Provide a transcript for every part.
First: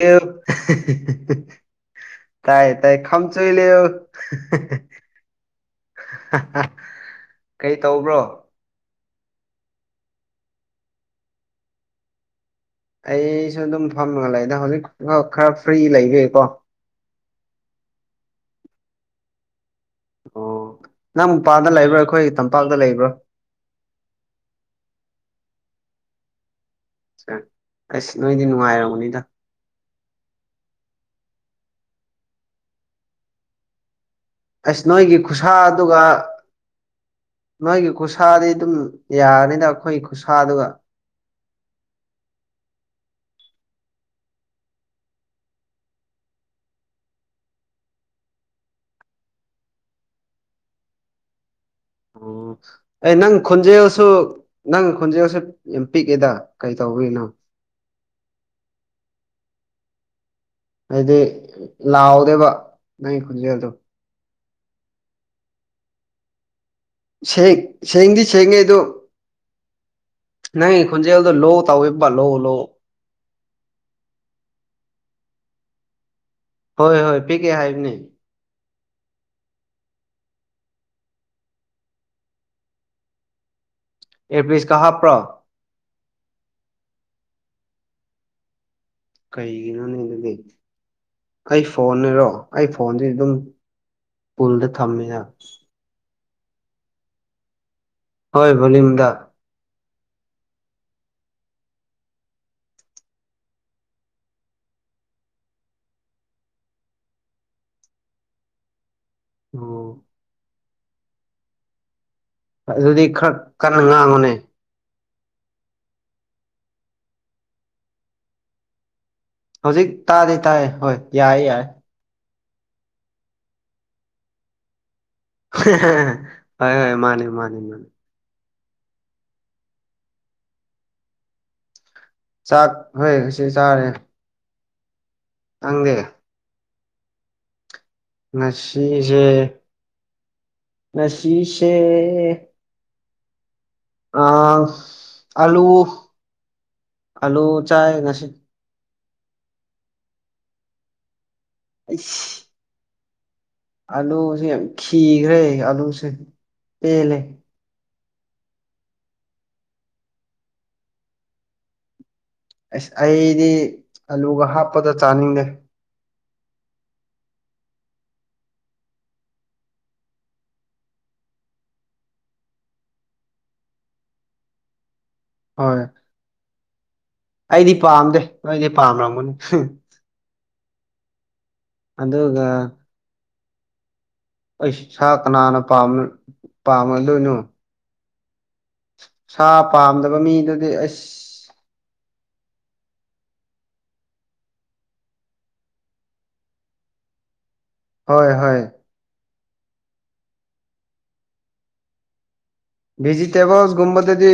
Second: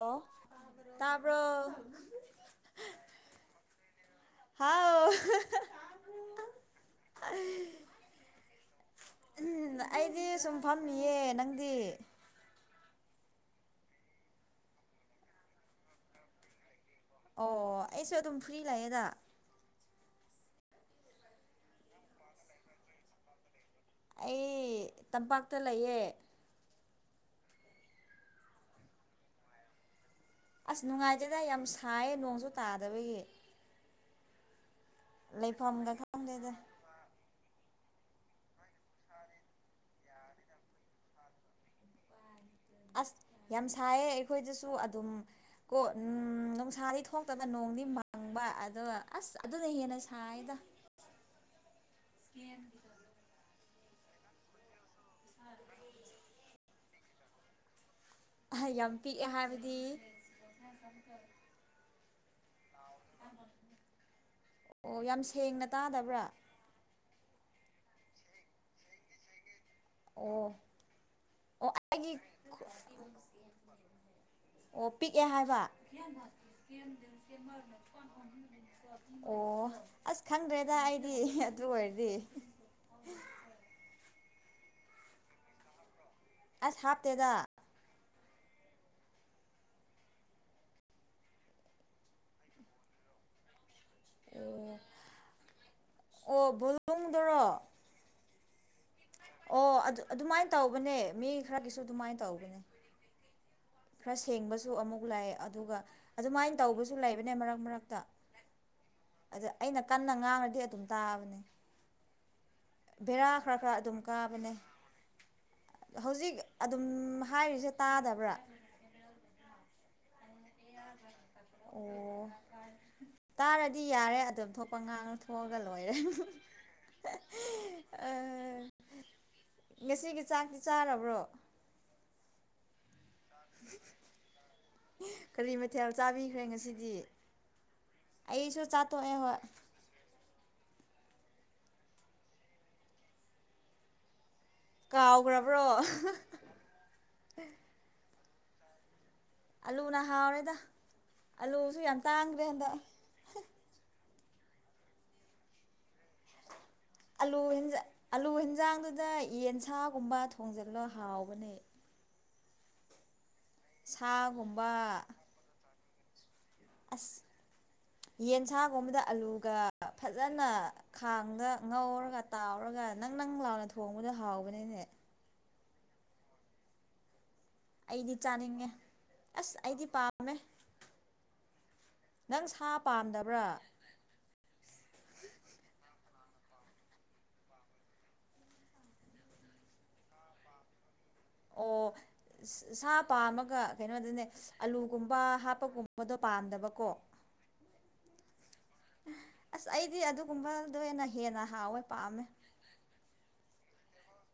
hello ꯑꯦꯜ ꯇꯥꯕ꯭ꯔꯣ ꯇꯥꯏ ꯇꯥꯏ ꯈꯝ ꯆꯣꯏꯂꯦꯑꯣ ꯍꯥꯎ ꯀꯩ ꯇꯧꯕ꯭ꯔꯣ ꯎꯝ ꯑꯩꯗꯤ ꯁꯨꯝ ꯐꯝꯃꯤꯌꯦ ꯅꯪꯗꯤ ꯑꯩꯁꯨ ꯑꯗꯨꯝ ꯐꯝꯃꯒ ꯂꯩꯗ ꯍꯧꯖꯤꯛ ꯈꯔ ꯐ꯭ꯔꯤ ꯂꯩꯕꯒꯤꯀꯣ ꯑꯣ ꯑꯩꯁꯨ ꯑꯗꯨꯝ ꯐ꯭ꯔꯤ ꯂꯩꯥꯌꯦꯗ ꯑꯣ ꯅꯪ ꯃꯄꯥꯟꯗ ꯂꯩꯕ꯭ꯔꯣ ꯑꯩꯈꯣꯏ ꯇꯝꯄꯥꯛꯇ ꯂꯩꯕ꯭ꯔꯣ ꯑꯩ ꯇꯝꯄꯥꯛꯇ ꯂꯩꯌꯦ ꯑꯁ ꯅꯣꯏꯗꯤ ꯅꯨꯡꯉꯥꯏꯔꯝꯒꯅꯤꯗ ꯑꯁ ꯅꯨꯡꯉꯥꯏꯇꯦꯗ ꯌꯥꯝ ꯁꯥꯏꯌꯦ ꯅꯣꯡꯁꯨ ꯇꯥꯗꯕꯒꯤ ꯑꯁ ꯅꯣꯏꯒꯤ ꯂꯩꯐꯝꯒ ꯈꯨꯁꯥꯗꯨꯒ ꯈꯪꯗꯦꯗ ꯅꯣꯏꯒꯤ ꯈꯨꯁꯥꯗꯤ ꯑꯗꯨꯝ ꯌꯥꯅꯤꯗ ꯑꯩꯈꯣꯏ ꯈꯨꯁꯥꯗꯨꯒ [inaudible] ꯑꯁ ꯌꯥꯝ ꯁꯥꯏꯌꯦ ꯑꯩꯈꯣꯏꯗꯁꯨ ꯑꯗꯨꯝ ꯀꯣ ꯅꯨꯡꯁꯥꯗꯤ ꯊꯣꯛꯇꯕ ꯅꯣꯡ ꯅꯣꯡꯗꯤ ꯃꯪꯕ ꯑꯗꯣ ꯑꯁ ꯑꯗꯨꯅ ꯍꯦꯟꯅ ꯁꯥꯏꯌꯦꯗ ꯑꯣ ꯑꯩ ꯅꯪ ꯈꯣꯟꯖꯦꯜ ꯁꯨ ꯅꯪ ꯈꯣꯟꯖꯦꯜꯁꯦ ꯌꯥꯝ ꯄꯤꯛꯑꯦꯗ ꯀꯩ ꯇꯧꯕꯒꯤꯅꯣ ꯌꯥꯝ ꯄꯤꯛꯑꯦ ꯍꯥꯏꯕꯗꯤ ꯍꯥꯏꯗꯤ ꯂꯥꯎꯗꯦꯕ ꯅꯪꯒꯤ ꯈꯣꯟꯖꯦꯜꯗꯣ ꯑꯣ ꯌꯥꯝ ꯁꯦꯡꯅ ꯇꯥꯗꯕ꯭ꯔꯥ ꯁꯦꯡ ꯁꯦꯡꯗꯤ ꯁꯦꯡꯉꯦ ꯑꯗꯣ ꯑꯣ ꯅꯪꯒꯤ ꯈꯣꯟꯖꯦꯜꯗꯣ ꯂꯣ ꯑꯣ ꯇꯧꯋꯦꯕ ꯑꯩꯒꯤ ꯂꯣ ꯂꯣ ꯑꯣ ꯄꯤꯛꯑꯦ ꯍꯥꯏꯕ ꯍꯣꯏ ꯍꯣꯏ ꯄꯤꯑꯦ ꯍꯥꯏꯕꯅꯦ ꯑꯣ [inaudible] ꯑꯁ ꯈꯪꯗ꯭ꯔꯦꯗ ꯑꯩꯗꯤ ꯑꯗꯨ ꯑꯣꯏꯔꯗꯤ ꯏꯔꯄꯤꯁꯀ ꯍꯥꯞꯄ꯭ꯔꯣ ꯑꯁ ꯍꯥꯞꯇꯦꯗ ꯀꯩꯒꯤꯅꯣꯅꯦ ꯑꯗꯨꯗꯤ ꯑꯩ ꯐꯣꯟꯅꯦꯔꯣ ꯑꯩ ꯐꯣꯟꯗꯤ ꯑꯗꯨꯝ ꯄꯨꯜꯗ ꯑꯣ ꯊꯝꯃꯦꯌꯥ ꯑꯣ ꯚꯣꯂꯨꯝꯗꯨꯔꯣ ꯍꯣꯏ ꯚꯣꯂꯨꯝꯗ ꯑꯣ ꯑꯗꯨ ꯑꯗꯨꯃꯥꯏꯟ ꯇꯧꯕꯅꯦ ꯃꯤ ꯈꯔꯒꯤꯁꯨ ꯑꯗꯨꯃꯥꯏ ꯇꯧꯕꯅꯦ ꯈꯔ ꯁꯦꯡꯕꯁꯨ ꯑꯃꯨꯛ ꯂꯥꯛꯑꯦ ꯑꯗꯨꯒ ꯑꯗꯨꯃꯥꯏꯟ ꯇꯧꯕꯁꯨ ꯂꯩꯕꯅꯦ ꯃꯔꯛ ꯃꯔꯛꯇ [inaudible] ꯑꯗ ꯑꯣ ꯑꯩꯅ ꯀꯟꯅ ꯉꯥꯡꯔꯗꯤ ꯑꯗꯨꯝ ꯇꯥꯕꯅꯤ ꯑꯗꯨꯗꯤ ꯈꯔ ꯀꯟꯅ ꯉꯥꯡꯉꯨꯅꯦ ꯀꯥꯕꯅꯦ ꯍꯧꯖꯤꯛ ꯑꯗꯨꯝ ꯍꯥꯏꯔꯤꯁꯦ ꯇꯥꯗꯕ꯭ꯔꯥ ꯍꯧꯖꯤꯛ ꯇꯥꯗꯤ ꯇꯥꯏ ꯍꯣꯏ ꯌꯥꯏꯌꯦ ꯌꯥꯏ ꯑꯣ ꯇꯥꯔꯗꯤ ꯌꯥꯔꯦ ꯑꯗꯨꯝ ꯊꯣꯛꯄ ꯉꯥꯡꯉ ꯊꯣꯛꯑꯒ ꯂꯣꯏꯔꯦ ꯍꯣꯏ ꯍꯣꯏ ꯃꯥꯅꯦ ꯃꯥꯅꯦ ꯃꯥꯅꯦ ꯑ ꯉꯁꯤꯒꯤ ꯆꯥꯛꯇꯤ ꯆꯥꯔꯕ꯭ꯔꯣ ꯆꯥꯛ ꯍꯣꯏ ꯉꯁꯤ ꯆꯥꯔꯦ ꯀꯔꯤ ꯃꯊꯦꯜ ꯅꯪꯗꯤ ꯆꯥꯕꯤꯈ꯭ꯔꯦ ꯉꯁꯤꯗꯤ ꯑꯩꯁꯨ ꯆꯥꯊꯣꯛꯑꯦ ꯉꯁꯤꯖꯦ ꯍꯣꯏ ꯅꯁꯤꯁꯦ ꯑꯪ ꯀꯥꯎꯈ꯭ꯔꯕ꯭ꯔꯣ ꯑꯂꯨ ꯑꯥꯂꯨ ꯆꯥꯏ ꯉꯁꯤ ꯑꯂꯨꯅ ꯍꯥꯎꯔꯦꯗ ꯑꯂꯨꯁꯨ ꯌꯥꯝ ꯇꯥꯡꯈ꯭ꯔꯦ ꯑꯩꯁ ꯍꯟꯗꯛ ꯑꯥꯂꯨꯁꯦ ꯌꯥꯝ ꯈꯤꯈ꯭ꯔꯦ ꯑꯂꯨꯁꯦ ꯑꯂꯨ ꯍꯦꯟꯖ ꯑꯂꯨ ꯍꯦꯟꯖꯥꯡꯗꯨꯗ ꯌꯦꯟꯁꯥꯒꯨꯝꯕ ꯊꯣꯡꯖꯤꯜꯂꯣ ꯍꯥꯎꯕꯅꯦ ꯑꯁ ꯑꯩꯗꯤ ꯑꯂꯨꯒ ꯁꯥꯒꯨꯝꯕ ꯍꯥꯞꯄꯗ ꯆꯥꯅꯤꯡꯗꯦ ꯑꯁ ꯌꯦꯟꯁꯥꯒꯨꯝꯕꯗ ꯑꯂꯨꯒ ꯐꯖꯅ ꯈꯥꯡꯗ ꯉꯧꯔꯒ ꯇꯥꯎꯔꯒ ꯅꯪ ꯅꯪ ꯂꯥꯎꯅ ꯊꯣꯡꯕꯗꯨ ꯍꯥꯎꯕꯅꯤꯅꯦ ꯍꯣꯏ ꯑꯩꯗꯤ ꯄꯥꯝꯗꯦ ꯅꯣꯏꯗꯤ ꯄꯥꯝꯔꯝꯒꯅꯤ ꯑꯁ ꯑꯩꯗꯤ ꯄꯥꯝꯃꯦ ꯑꯗꯨꯒ ꯅꯪ ꯁꯥ ꯄꯥꯝꯗꯕ꯭ꯔꯥ ꯑꯩꯥꯁ ꯁꯥ ꯀꯅꯥꯅ ꯄꯥꯝ ꯄꯥꯝꯃꯗꯣꯏꯅꯣ ꯁꯥ ꯄꯥꯝꯗꯕ ꯃꯤꯗꯨꯗꯤ ꯑꯩꯁ ꯑꯣ ꯁ ꯁꯥ ꯄꯥꯝꯃꯒ ꯀꯩꯅꯣꯗꯨꯅꯦ ꯑꯂꯨꯒꯨꯝꯕ ꯍꯥꯞꯄꯒꯨꯝꯕꯗꯣ ꯄꯥꯝꯗꯕꯀꯣ ꯍꯣꯏ ꯍꯣꯏ ꯑꯁ ꯑꯩꯗꯤ ꯑꯗꯨꯒꯨꯝꯕꯗꯣꯏꯅ ꯍꯦꯟꯅ ꯍꯥꯎꯋꯦ ꯄꯥꯝꯃꯦ ꯚꯦꯖꯤꯇꯦꯕꯜꯁꯒꯨꯝꯕꯗꯗꯤ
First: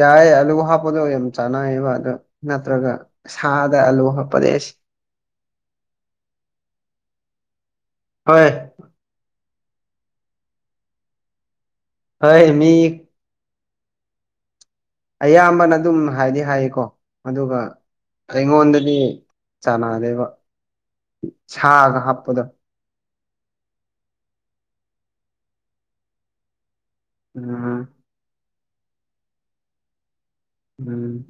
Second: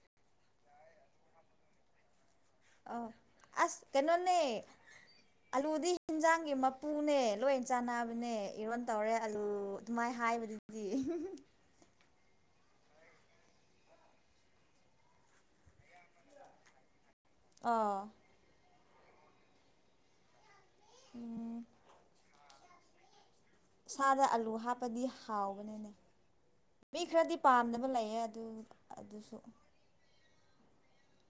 ꯌꯥꯏ ꯑꯂꯨ ꯍꯥꯞꯄꯗꯣ ꯌꯥꯝ ꯆꯥꯟꯅꯩꯌꯦꯕ ꯑꯗꯣ ꯅꯠꯇ꯭ꯔꯒ ꯑꯧ ꯁꯥꯗ ꯑꯁ ꯑꯂꯨ ꯀꯩꯅꯣꯅꯦ ꯍꯞꯄꯗꯤ ꯑꯦꯁ ꯑꯂꯨꯗꯤ ꯍꯤꯟꯖꯥꯡꯒꯤ ꯃꯄꯨꯅꯦ ꯂꯣꯏꯅ ꯆꯥꯟꯅꯕꯅꯦ ꯍꯣꯏ ꯏꯔꯣꯟ ꯇꯧꯔꯦ ꯑꯂꯨ ꯂꯨ ꯑꯗꯨꯃꯥꯏ ꯍꯥꯏꯕꯗꯨꯗꯤ ꯍꯩ ꯃꯤ ꯑꯌꯥꯝꯕꯅ ꯑꯗꯨꯝ ꯍꯥꯏꯗꯤ ꯍꯥꯏꯌꯦꯀꯣ ꯑꯗꯨꯒ ꯑꯥ ꯑꯩꯉꯣꯟꯗ ꯗꯤ ꯆꯥꯟꯅꯗꯦꯕ ꯎꯝ ꯁꯥꯒ ꯍꯥꯞꯄꯗꯣ ꯁꯥꯗ ꯑꯂꯨ ꯍꯥꯞꯄꯗꯤ ꯍꯥꯎꯕꯅꯤꯅꯦ ꯃꯤ ꯈꯔꯗꯤ ꯎꯝ ꯄꯥꯝꯗꯕ ꯂꯩꯌꯦ ꯑꯗꯨ ꯑꯗꯨꯁꯨ ꯎꯝ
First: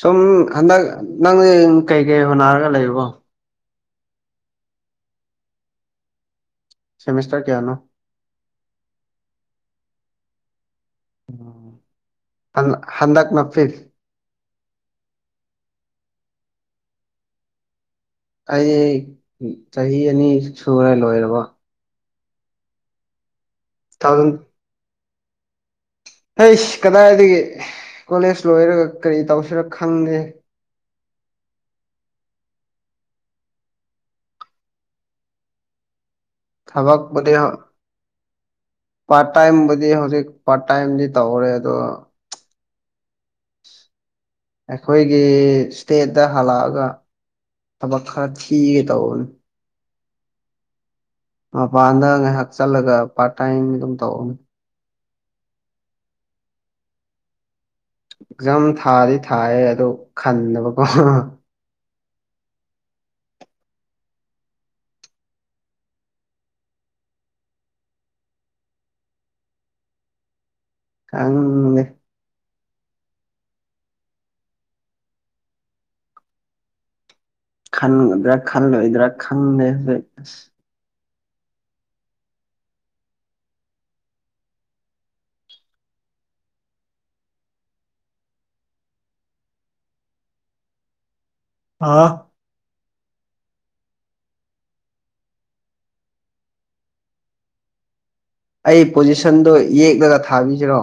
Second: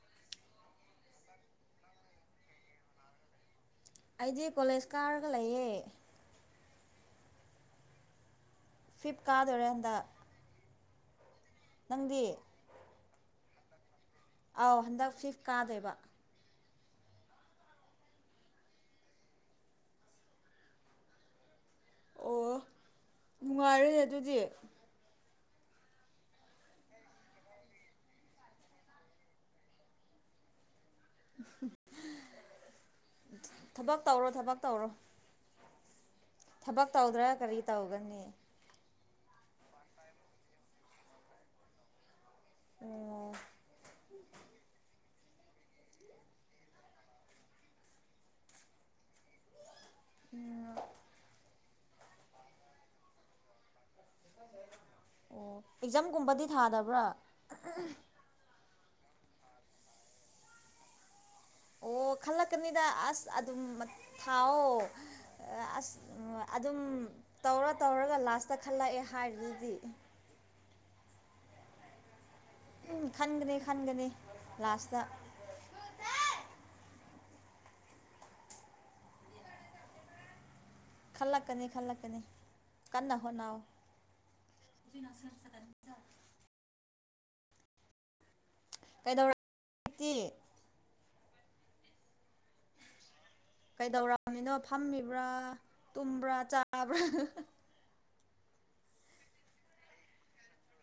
ꯁꯨꯝ ꯍꯟꯗꯛ ꯅꯪꯅꯦ ꯀꯩꯀꯩ ꯍꯣꯅꯔꯒ ꯂꯩꯕꯣ ꯑꯩꯗꯤ ꯀꯣꯂꯦꯖ ꯀꯥꯔꯒ ꯂꯩꯌꯦ ꯁꯦꯃꯦꯁꯇꯔ ꯀꯌꯥꯅꯣ ꯐꯤꯞ ꯀꯥꯗꯣꯔꯦ ꯍꯟꯗꯛ ꯅꯪꯗꯤ ꯍꯟꯗꯛꯅ ꯐꯤꯐ ꯑꯧ ꯍꯟꯗꯛ ꯐꯤꯐ ꯀꯥꯗꯣꯏꯕ ꯑꯩ ꯆꯍꯤ ꯑꯅꯤ ꯁꯨꯔꯦ ꯂꯣꯏꯔꯕ ꯑꯣ ꯇꯨ ꯅꯨꯡꯉꯥꯏꯔꯦꯅꯦ ꯊꯥꯎꯖꯟ ꯑꯗꯨꯗꯤ ꯑꯩꯁ ꯀꯗꯥꯏꯗꯒꯤ ꯀꯣꯂꯦꯖ ꯂꯣꯏꯔꯒ ꯀꯔꯤ ꯇꯧꯁꯤꯔ ꯈꯪꯗꯦ ꯊꯕꯛ ꯇꯧꯔꯣ ꯊꯕꯛ ꯇꯧꯔꯣ ꯊꯕꯛ ꯇꯧꯗ꯭ꯔ ꯊꯕꯛꯄꯨꯗꯤ ꯀꯔꯤ ꯇꯧꯒꯅꯤ ꯄꯥꯔꯠ ꯇꯥꯏꯝꯕꯨꯗꯤ ꯍꯧꯖꯤꯛ ꯄꯥꯔꯠ ꯇꯥꯏꯝꯗꯤ ꯇꯧꯔꯦ ꯑꯗꯣ ꯑꯣ ꯑꯩꯈꯣꯏꯒꯤ ꯏꯁꯇꯦꯠꯇ ꯍꯜꯂꯛꯑꯒ ꯊꯕꯛ ꯈꯔ ꯊꯤꯒꯦ ꯇꯧꯕꯅꯦ [unintelligible] ꯃꯄꯥꯟꯗ ꯉꯥꯏꯍꯥꯛ ꯆꯠꯂꯒ ꯄꯥꯔꯠ ꯇꯥꯏꯝ ꯑꯗꯨꯝ ꯇꯧꯅꯦ ꯑꯣ ꯑꯦꯛꯖꯥꯝꯒꯨꯝꯕꯗꯤ ꯊꯥꯗꯕ꯭ꯔꯥ ꯑꯦꯛꯖꯥꯝ ꯊꯥꯗꯤ ꯊꯥꯏꯌꯦ ꯑꯗꯨ ꯈꯟꯗꯕꯀꯣ ꯑꯣ ꯈꯜꯂꯛꯀꯅꯤꯗ ꯑꯁ ꯑꯗꯨꯝ ꯊꯥꯎꯑꯣ ꯑꯁ ꯑꯗꯨꯝ ꯇꯧꯔ ꯇꯧꯔꯒ ꯂꯥꯁꯇ ꯈꯜꯂꯛꯑꯦ ꯍꯥꯏꯔꯤꯗꯨꯗꯤ ꯈꯪꯗꯦ ꯎꯝ ꯈꯟꯒꯅꯤ ꯈꯟꯒꯅꯤ ꯂꯥꯁꯇ ꯈꯟꯒꯗ꯭ꯔꯥ ꯈꯜꯂꯣꯏꯗ꯭ꯔꯥ ꯈꯪꯗꯦ ꯇꯧꯏꯁꯦ ꯑꯁ ꯈꯜꯂꯛꯀꯅꯤ ꯈꯜꯂꯛꯀꯅꯤ ꯀꯟꯅ ꯍꯣꯠꯅꯧ [unintelligible] ꯀꯩꯗꯧꯔꯛ ꯇꯤ ꯍꯥꯥ ꯀꯩꯗꯧꯔꯝꯃꯤꯅꯣ ꯐꯝꯃꯤꯕ꯭ꯔꯥ ꯇꯨꯝꯕ꯭ꯔꯥ ꯆꯥꯕ꯭ꯔꯥ ꯑꯩ ꯄꯣꯖꯤꯁꯟꯗꯣ ꯌꯦꯛꯂꯒ ꯊꯥꯕꯤꯁꯤꯔꯣ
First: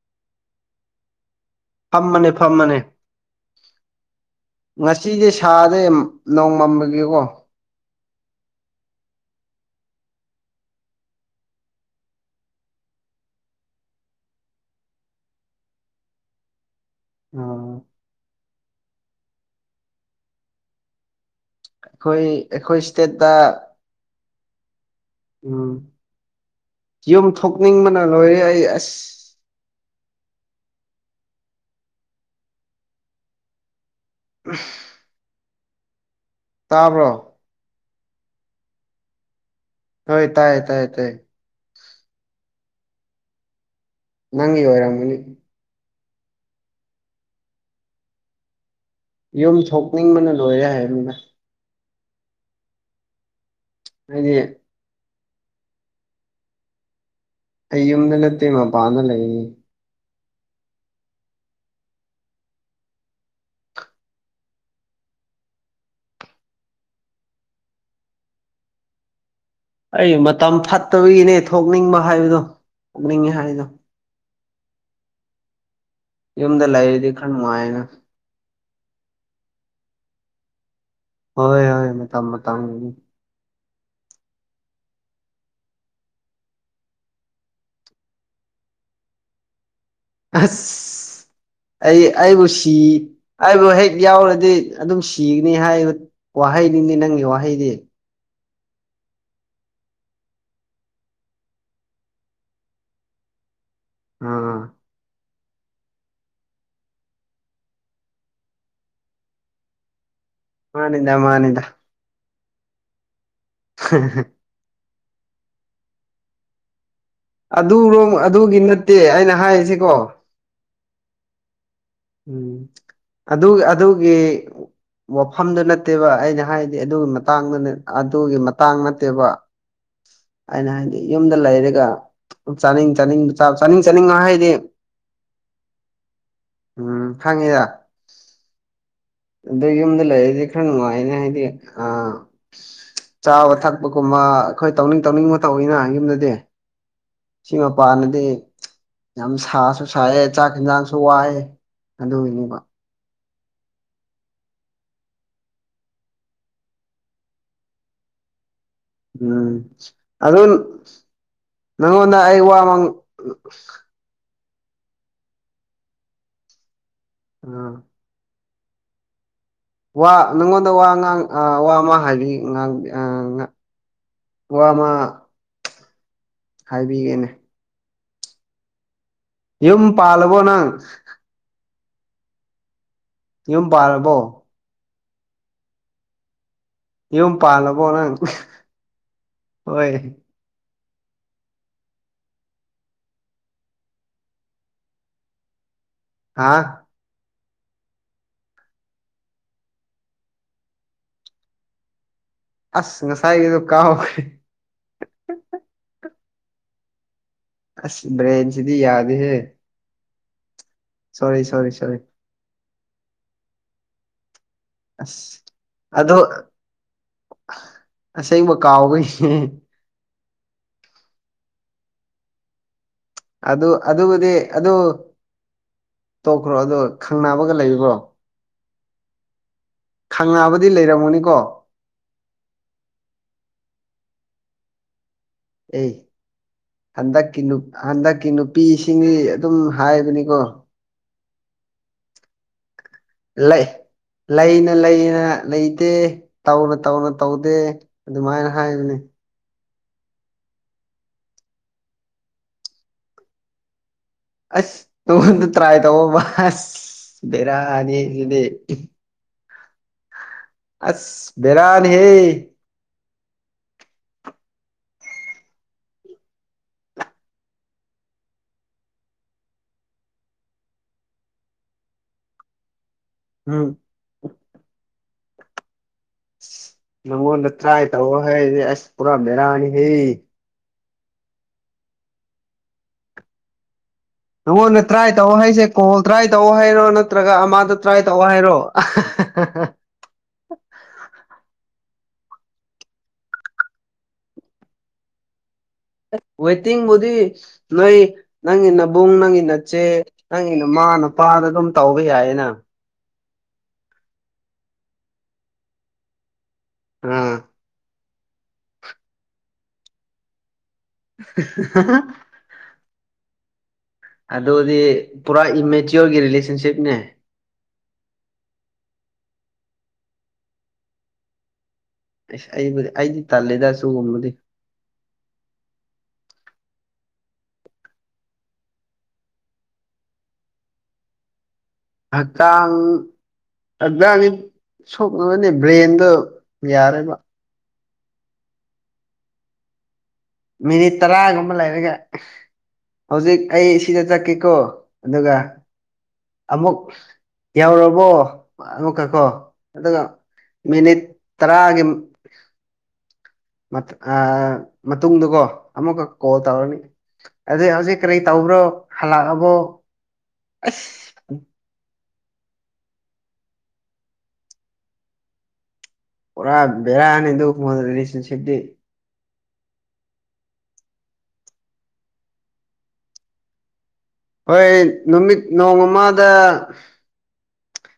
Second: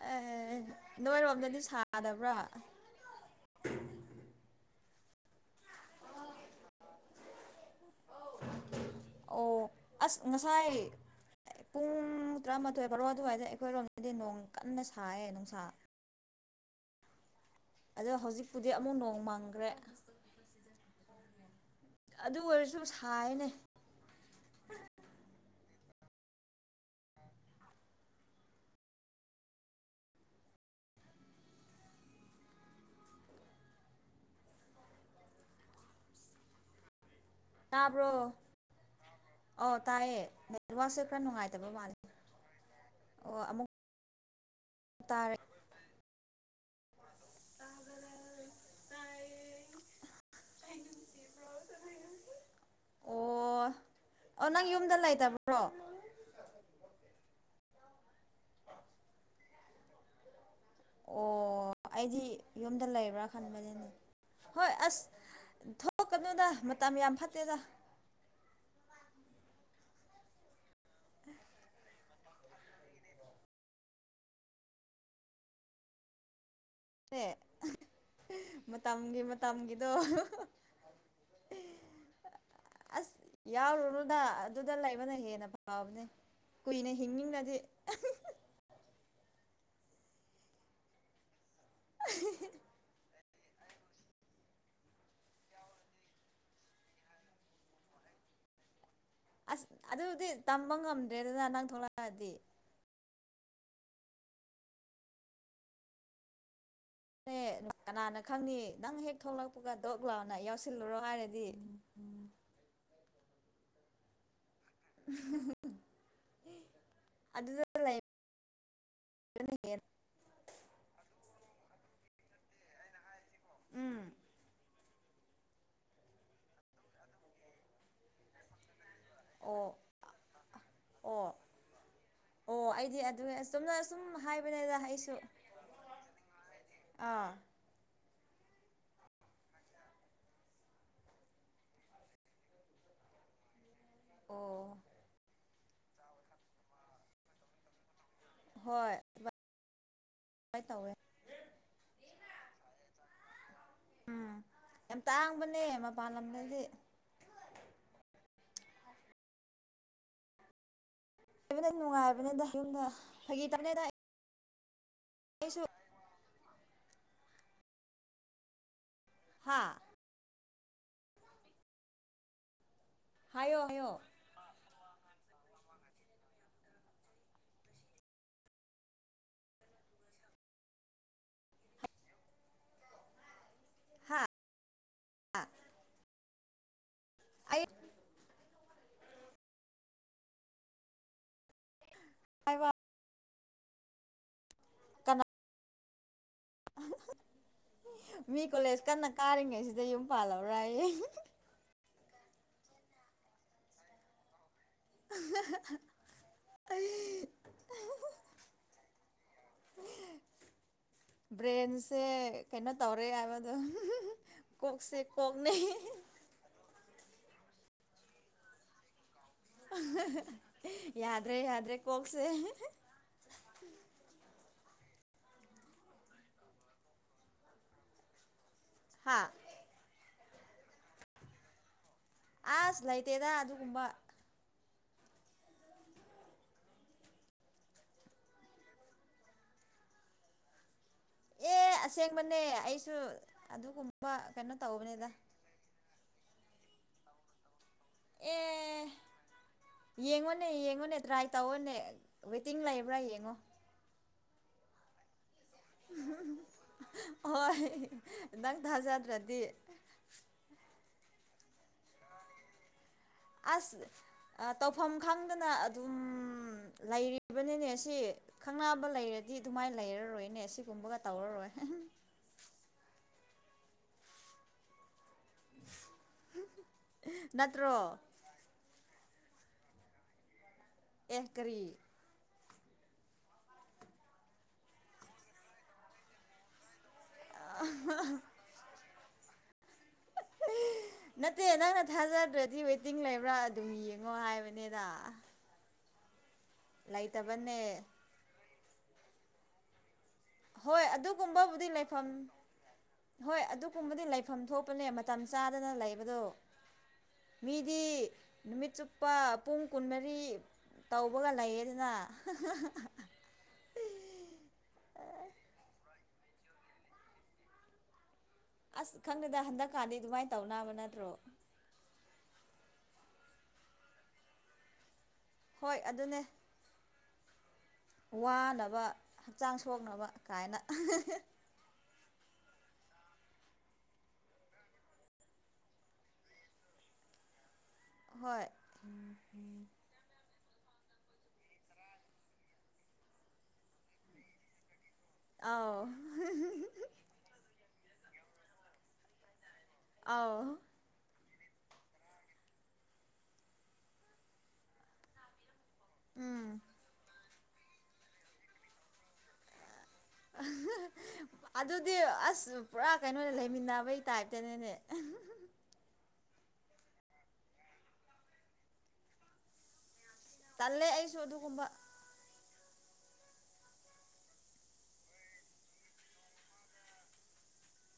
ꯑ ꯅꯣꯏ ꯔꯣꯝꯗꯗꯤ ꯐꯝ ꯕꯅꯦ ꯐꯝꯕꯅꯦ ꯉꯁꯤ ꯁꯤꯁꯦ ꯁꯥꯗꯦ ꯅꯧꯃꯟꯕꯒꯤꯀꯣ [inaudible] ꯑꯣ ꯑꯁ ꯉꯁꯥꯏ ꯄꯨꯡ ꯇꯔꯥꯃꯥꯊꯣꯏ ꯕꯥꯔꯣ ꯑꯗꯨꯋꯥꯏꯗ ꯑꯩꯈꯣꯏꯔꯣꯝꯗꯗꯤ ꯅꯣꯡ ꯀꯟꯅ ꯁꯥꯏꯌꯦ ꯅꯨꯡꯁꯥ ꯎꯝ ꯍꯧꯖꯤꯛ ꯑꯃꯨꯛ ꯅꯣꯡ ꯃꯪꯈ꯭ꯔꯦ ꯑꯩꯈꯣꯏ ꯑꯗꯨ ꯑꯩꯈꯣꯏ ꯑꯣꯏꯔꯁꯨ ꯏꯁꯇꯦꯠꯇ ꯁꯥꯏꯅꯦ ꯎꯝ ꯌꯨꯝ ꯊꯣꯛꯅꯤꯡꯕꯅ ꯂꯣꯏꯔꯦ ꯑꯩ ꯑꯁ [inaudible] ꯑꯝ ꯇꯥꯕ꯭ꯔꯣ ꯇꯥꯕ꯭ꯔꯣ ꯑꯧ ꯇꯥꯏꯌꯦ ꯍꯣꯏ ꯅꯦꯠ ꯇꯥꯏꯌꯦ ꯋꯥꯛꯁꯦ ꯇꯥꯏꯌꯦ ꯈꯔ ꯅꯨꯡꯉꯥꯏꯇꯕ ꯃꯥꯜꯂꯦ ꯑꯣ ꯑꯃꯨꯛ ꯅꯪꯒꯤ ꯑꯣꯏꯔꯝꯒꯅꯤ ꯇꯥꯔꯦ ꯌꯨꯝ ꯊꯣꯛꯅꯤꯡꯕꯅ ꯂꯣꯏꯔꯦ ꯍꯥꯏꯅꯦꯗ ꯑꯣ ꯍꯥꯏꯗꯤ ꯑꯣ ꯅꯪ ꯌꯨꯝꯗ ꯂꯩꯇꯕ ꯕ꯭ꯔꯣ ꯑꯩ ꯌꯨꯝꯗ ꯅꯠꯇꯦ ꯃꯥꯄꯥꯟꯗ ꯂꯩ ꯑꯣ ꯑꯩꯗꯤ ꯌꯨꯝꯗ ꯂꯩꯕ꯭ꯔꯥ ꯈꯟꯕꯅꯤꯅꯦ ꯍꯣꯏ ꯑꯁ ꯊꯣꯛꯀꯅꯨꯗ ꯃꯇꯝ ꯌꯥꯝ ꯐꯠꯇꯦꯗ [inaudible] ꯑꯩ ꯃꯇꯝ ꯐꯠꯇꯕꯒꯤꯅꯦ ꯊꯣꯛꯅꯤꯡꯕ ꯍꯥꯏꯕꯗꯣ ꯊꯣꯛꯅꯤꯡꯉꯦ ꯍꯥꯏꯗꯣ ꯌꯨꯝꯗ ꯂꯩꯔꯗꯤ ꯈꯔ ꯑꯦ ꯅꯨꯡꯉꯥꯏꯅ ꯃꯇꯝꯒꯤ ꯃꯇꯝꯒꯤꯗꯣ ꯍꯣꯏ ꯍꯣꯏ ꯃꯇꯝ ꯃꯇꯝꯒꯤꯅꯤ ꯑꯁ ꯌꯥꯎꯔꯨꯅꯨꯗ ꯑꯗꯨꯗ ꯂꯩꯕꯅ ꯍꯦꯟꯅ ꯐꯕꯅꯦ ꯀꯨꯏꯅ ꯍꯤꯡꯅꯤꯛꯂꯗꯤ ꯑꯁ ꯑꯩ ꯑꯩꯕꯨ ꯁꯤ ꯑꯩꯕꯨ ꯍꯦꯛ ꯌꯥꯎꯔꯗꯤ ꯑꯗꯨꯝ ꯁꯤꯒꯅꯤ ꯍꯥꯏꯕ ꯋꯥꯍꯩꯅꯤꯅꯦ ꯅꯪꯒꯤ ꯋꯥꯍꯩꯗꯤ ꯑꯁ ꯑꯗꯨꯗꯤ ꯇꯝꯕ ꯉꯝꯗ꯭ꯔꯦꯗꯅ ꯅꯪ ꯊꯣꯛꯂꯛꯑꯗꯤ ꯑꯥ ꯅꯦ ꯀꯅꯥꯅ ꯈꯪꯅꯤ ꯅꯪ ꯍꯦꯛ ꯊꯣꯛꯂꯛꯄꯒ ꯗꯣꯛ ꯂꯥꯎ ꯅꯥ ꯌꯥꯎꯁꯤꯜꯂꯨꯔꯣ ꯃꯥꯅꯤꯗ ꯍꯥꯏꯔꯗꯤ ꯃꯥꯅꯤꯗ [unintelligible] [unintelligible] ꯂꯩ ꯑꯗꯨꯔꯣꯝ ꯑꯗꯨꯒꯤ ꯅꯠꯇꯦ ꯑꯩꯅ ꯍꯥꯏꯔꯤꯁꯤꯀꯣ ꯎꯝ ꯑꯗꯨꯒꯤ ꯎꯝ ꯑꯗꯨꯒꯤ ꯋꯥꯐꯝꯗꯨ ꯅꯠꯇꯦꯕ ꯑꯩꯅ ꯍꯥꯏꯗꯤ ꯑꯗꯨꯒꯤ ꯃꯇꯥꯡꯗ ꯅꯦ ꯑꯗꯨꯒꯤ ꯃꯇꯥꯡ ꯅꯠ ꯇꯦꯕ ꯑꯣ ꯑꯩꯅ ꯍꯥꯏꯗꯤ ꯑꯣ ꯌꯨꯝꯗ ꯂꯩꯔꯒ ꯑꯣ ꯆꯥꯅꯤꯡ ꯑꯩꯗꯤ ꯑꯗꯨ ꯆꯥꯅꯤꯡꯕ ꯑꯦꯁ ꯆꯥꯕ ꯆꯨꯝꯅ ꯆꯥꯅꯤꯡ ꯑꯁꯨꯝ ꯆꯥꯅꯤꯡꯕ ꯍꯥꯏꯗꯤ ꯍꯥꯏꯕꯅꯦꯗ ꯑꯩꯁꯨ ꯎꯝ ꯑꯥ ꯈꯪꯉꯦꯗ ꯑꯗꯨ ꯌꯨꯝꯗ ꯂꯩꯔꯗꯤ ꯈꯔ ꯅꯨꯡꯉꯥꯏꯅ ꯍꯥꯏꯗꯤ ꯑꯥ ꯆꯥꯕ ꯊꯛ ꯄꯒꯨꯝꯕ ꯑꯩꯈꯣꯏ ꯑꯣ ꯇꯧꯅꯤꯡ ꯇꯧꯅꯤꯡꯕ ꯇꯧꯏꯅ ꯌꯨꯝꯗꯗꯤ ꯁꯤ ꯃꯄꯥꯟ ꯗꯤ ꯍꯣꯏ ꯌꯥꯝ ꯑꯗꯨꯃꯥꯏ ꯁꯥꯁꯨ ꯁꯥꯏꯑꯦ ꯆꯥꯛ ꯇꯧꯋꯦ ꯍꯤꯟꯖꯥꯡꯁꯨ ꯋꯥꯌꯦ ꯑꯗꯨꯒꯤꯅꯤꯕ ꯎꯝ ꯌꯥꯝ ꯇꯥꯡꯕꯅꯦ ꯃꯄꯥꯟ ꯂꯝꯗꯗꯤ ꯎꯝ ꯑꯗꯨꯨ ꯂꯩꯕꯅ ꯅꯨꯡꯉꯥꯏꯕꯅꯤꯗ ꯌꯨꯝꯗ ꯐꯒꯤ ꯇꯥꯎꯅꯦꯗ ꯑꯩꯁꯨ ꯑꯥ ꯍꯥ ꯋꯥ ꯅꯪꯉꯣꯟꯗ ꯋꯥꯥ ꯉꯥꯡ ꯑꯥ ꯋꯥ ꯑꯃꯥ ꯍꯥꯏꯕꯤꯥ ꯉꯥꯡꯕꯤꯒꯦ ꯍꯥꯏꯌꯣ ꯍꯥꯏꯌꯣ ꯋꯥ ꯑꯃꯥ ꯍꯥꯏꯕꯤꯒꯦꯅꯦ ꯌꯨꯝ ꯄꯥꯜꯂꯕꯣ ꯅꯪ ꯌꯨꯝ ꯄꯥꯔꯕꯣ ꯍꯥ [inaudible] ꯌꯨꯝ ꯑꯩ ꯄꯥꯜꯂꯕꯣ ꯅꯪ ꯍꯣꯏ [unintelligible] ꯀꯅꯥ ꯍꯥꯥ ꯃꯤ ꯀꯣꯂꯦꯖ ꯀꯟꯅ ꯀꯥꯔꯤꯉꯩꯁꯤꯗ ꯌꯨꯝ ꯄꯥꯜꯂꯕ꯭ꯔ ꯌꯦ ꯑꯁ ꯉꯁꯥꯏꯒꯤꯗꯨ ꯀꯥꯎꯈ꯭ꯔꯦ ꯍꯥꯍꯥ ꯑꯁ ꯕ꯭ꯔꯦꯟꯁꯤꯗꯤ ꯌꯥꯗꯦꯍꯦ ꯁꯣꯔꯤ ꯁꯣꯔꯤ ꯁꯣꯔꯤ ꯕ꯭ꯔꯦꯟꯁꯦ ꯀꯩꯅꯣ ꯇꯧꯔꯦ ꯍꯥꯏꯕꯗꯣ ꯀꯣꯛꯁꯦ ꯑꯁ ꯀꯣꯛꯅꯦ ꯑꯗꯣ ꯑꯁꯦꯡꯕ ꯀꯥꯥꯎꯕꯒꯤꯅꯦ ꯌꯥꯗ꯭ꯔꯦ ꯌꯥꯗ꯭ꯔꯦ ꯀꯣꯛꯁꯦ ꯑꯗꯨ ꯑꯗꯨꯕꯨꯗꯤ ꯑꯗꯨ ꯇꯣꯛꯈ꯭ꯔꯣ ꯑꯗꯨ ꯈꯪꯅꯕꯒ ꯂꯩꯕ꯭ꯔꯣ ꯍꯥ ꯈꯪꯅꯕꯗꯤ ꯂꯩꯔꯝꯒꯅꯤꯀꯣ ꯑꯁ ꯂꯩꯇꯦꯗ ꯑꯗꯨꯒꯨꯝꯕ ꯑꯦ ꯍꯟꯗꯛꯀꯤ ꯍꯟꯗꯛꯀꯤ ꯅꯨꯄꯤꯁꯤꯡꯗꯤ ꯑꯗꯨꯝ ꯍꯥꯏꯕꯅꯤꯀꯣ ꯑꯦ ꯑꯁꯦꯡꯕꯅꯦ ꯑꯩꯁꯨ ꯂꯩ ꯑꯗꯨꯒꯨꯝꯕ ꯀꯩꯅꯣ ꯇꯧꯕꯅꯤꯗ ꯅꯠꯇꯦ ꯇꯧꯅ ꯇꯧꯅ ꯇꯧꯗꯦ ꯑꯗꯨꯃꯥꯏꯅ ꯑꯦ ꯍꯥꯏꯕꯅꯤ ꯌꯦꯡꯉꯣꯅꯦ ꯌꯦꯡꯉꯣꯅꯦ ꯇ꯭ꯔꯥꯏ ꯇꯧꯑꯣꯅꯦ ꯋꯦꯇꯤꯡ ꯂꯩꯕ꯭ꯔꯥ ꯌꯦꯡꯉꯣ ꯑꯁ ꯇꯧꯍꯜꯂꯣ ꯇ꯭ꯔꯥꯏ ꯇꯧꯋꯣꯕ ꯑꯁ ꯍꯣꯏ ꯕꯦꯔꯥꯅꯤꯁꯤꯗꯤ ꯅꯪ ꯊꯥꯖꯗ꯭ꯔꯗꯤ ꯑꯁ ꯕꯦꯔꯥꯅꯤ ꯍꯦ ꯑꯁ ꯇꯧꯐꯝ ꯈꯪꯗꯅ ꯑꯗꯨꯝ ꯂꯩꯔꯤꯕꯅꯤꯅꯦ ꯑꯁꯤ ꯈꯪꯅꯕ ꯂꯩꯔꯗꯤ ꯑꯗꯨꯃꯥꯏꯅ ꯂꯩꯔꯔꯣꯏꯅꯦ ꯁꯤꯒꯨꯝꯕꯒ ꯇꯧꯔꯔꯣꯏ ꯎꯝ ꯅꯪꯉꯣꯟꯗ ꯅꯠꯇ꯭ꯔꯣ ꯇ꯭ꯔꯥꯏ ꯇꯧꯋꯣ ꯍꯥꯏꯔꯗꯤ ꯑꯁ ꯄꯨꯔꯥ ꯕꯦꯔꯥꯅꯤꯍꯦ ꯑꯦ ꯀꯔꯤ ꯅꯉꯣꯟꯗ ꯇ꯭ꯔꯥꯏ ꯇꯧ ꯍꯥꯏꯁꯦ ꯀꯣꯜ ꯇ꯭ꯔꯥꯏ ꯇꯧ ꯍꯥꯏꯔꯣ ꯅꯠꯇ꯭ꯔꯒ ꯑꯃꯗꯣ ꯇ꯭ꯔꯥꯏ ꯇꯧ ꯍꯥꯏꯔꯣ ꯍꯥꯍꯥ ꯅꯠꯇꯦ ꯅꯪꯅ ꯊꯥꯖꯗ꯭ꯔꯗꯤ ꯋꯦꯇꯤꯡ ꯂꯩꯕ꯭ꯔꯥ ꯑꯗꯨꯝ ꯌꯦꯡꯉꯣ ꯍꯥꯏꯕꯅꯤꯗ ꯋꯦꯇꯤꯡꯕꯨꯗꯤ ꯂꯩꯇꯕꯅꯦ ꯅꯣꯏ ꯅꯪꯒꯤ ꯅꯕꯨꯡ ꯅꯪꯒꯤ ꯅꯆꯦ ꯅꯪꯒꯤ ꯅꯃ ꯍꯣꯏ ꯅꯄꯥꯗ ꯑꯗꯨꯝ ꯑꯗꯨꯒꯨꯝꯕꯕꯨꯗꯤ ꯇꯧꯕ ꯂꯩꯐꯝ ꯌꯥꯏꯌꯦꯅ ꯍꯣꯏ ꯑꯗꯨꯒꯨꯝꯕꯗꯤ ꯂꯩꯐꯝ ꯊꯣꯛꯄꯅꯦ ꯃꯇꯝ ꯆꯥꯗꯅ ꯂꯩꯕꯗꯣ ꯑꯥ ꯃꯤꯗꯤ ꯅꯨꯃꯤꯠ ꯆꯨꯞꯄ ꯄꯨꯡ ꯀꯨꯟꯃꯔꯤ ꯇꯧꯕꯒ ꯂꯩꯌꯦꯗꯅ ꯑꯗꯨꯗꯤ ꯄꯨꯔꯥ ꯏꯝꯃꯦꯆꯤꯌꯣꯔꯒꯤ ꯔꯤꯂꯦꯁꯟꯁꯤꯞꯅꯦ ꯑꯁ ꯈꯪꯗꯦꯗ ꯍꯟꯗꯛꯀꯥꯟꯗꯤ ꯑꯗꯨꯃꯥꯏꯅ ꯇꯧꯅꯕ ꯅꯠꯇ꯭ꯔꯣ ꯑꯁ ꯑꯩꯗꯤ ꯇꯜꯂꯤꯗ ꯑꯁꯤꯒꯨꯝꯕꯗꯤ ꯍꯣꯏ ꯑꯗꯨꯅꯦ ꯋꯥꯅꯕ ꯍꯛꯆꯥꯡ ꯁꯣꯛꯅꯕ ꯀꯥꯏꯅ ꯍꯛꯆꯥꯡ ꯑꯗꯨꯗꯡꯒꯤ ꯁꯣꯛꯅꯕꯅꯦ ꯕ꯭ꯔꯦꯟꯗꯣ ꯌꯥꯔꯦꯕ ꯍꯣꯏ ꯃꯤꯅꯤꯠ ꯇꯔꯥꯒꯨꯝꯕ ꯂꯩꯔꯒ ꯍꯧꯖꯤꯛ ꯑꯩ ꯁꯤꯗ ꯆꯠꯀꯦꯀꯣ ꯑꯗꯨꯒ ꯑꯥꯎ ꯑꯃꯨꯛ ꯌꯧꯔꯥꯕꯣ ꯑꯃꯨꯛꯀ ꯀꯣ ꯑꯗꯨꯒ ꯑꯥꯎ ꯃꯤꯅꯤꯠ ꯇꯔꯥꯒꯤ ꯃꯇꯨꯡꯗꯨꯀꯣ ꯑꯃꯨꯛꯀ ꯀꯣꯜ ꯎꯝ ꯇꯧꯔꯅꯤ ꯑ ꯍꯧꯖꯤꯛ ꯀꯔꯤ ꯇꯧꯕ꯭ꯔꯣ ꯍꯜꯂꯛꯑꯕꯣ ꯑꯁ ꯑꯗꯨꯗꯤ ꯑꯁ ꯄꯨꯔꯥ ꯀꯩꯅꯣꯅꯦ ꯂꯩꯃꯤꯟꯅꯕꯩ ꯇꯥꯏꯞꯇꯅꯅꯦ ꯄꯨꯔ ꯕꯦꯔꯅꯦ ꯑꯗꯨ ꯔꯤꯂꯦꯁꯟꯁꯤꯞ ꯇꯨꯗꯤ ꯇꯜꯂꯦ ꯑꯩꯁꯨ ꯑꯗꯨꯒꯨꯝꯕ ꯍꯣꯏ ꯅꯨꯃꯤꯠ ꯅꯣꯡ ꯑꯃꯗ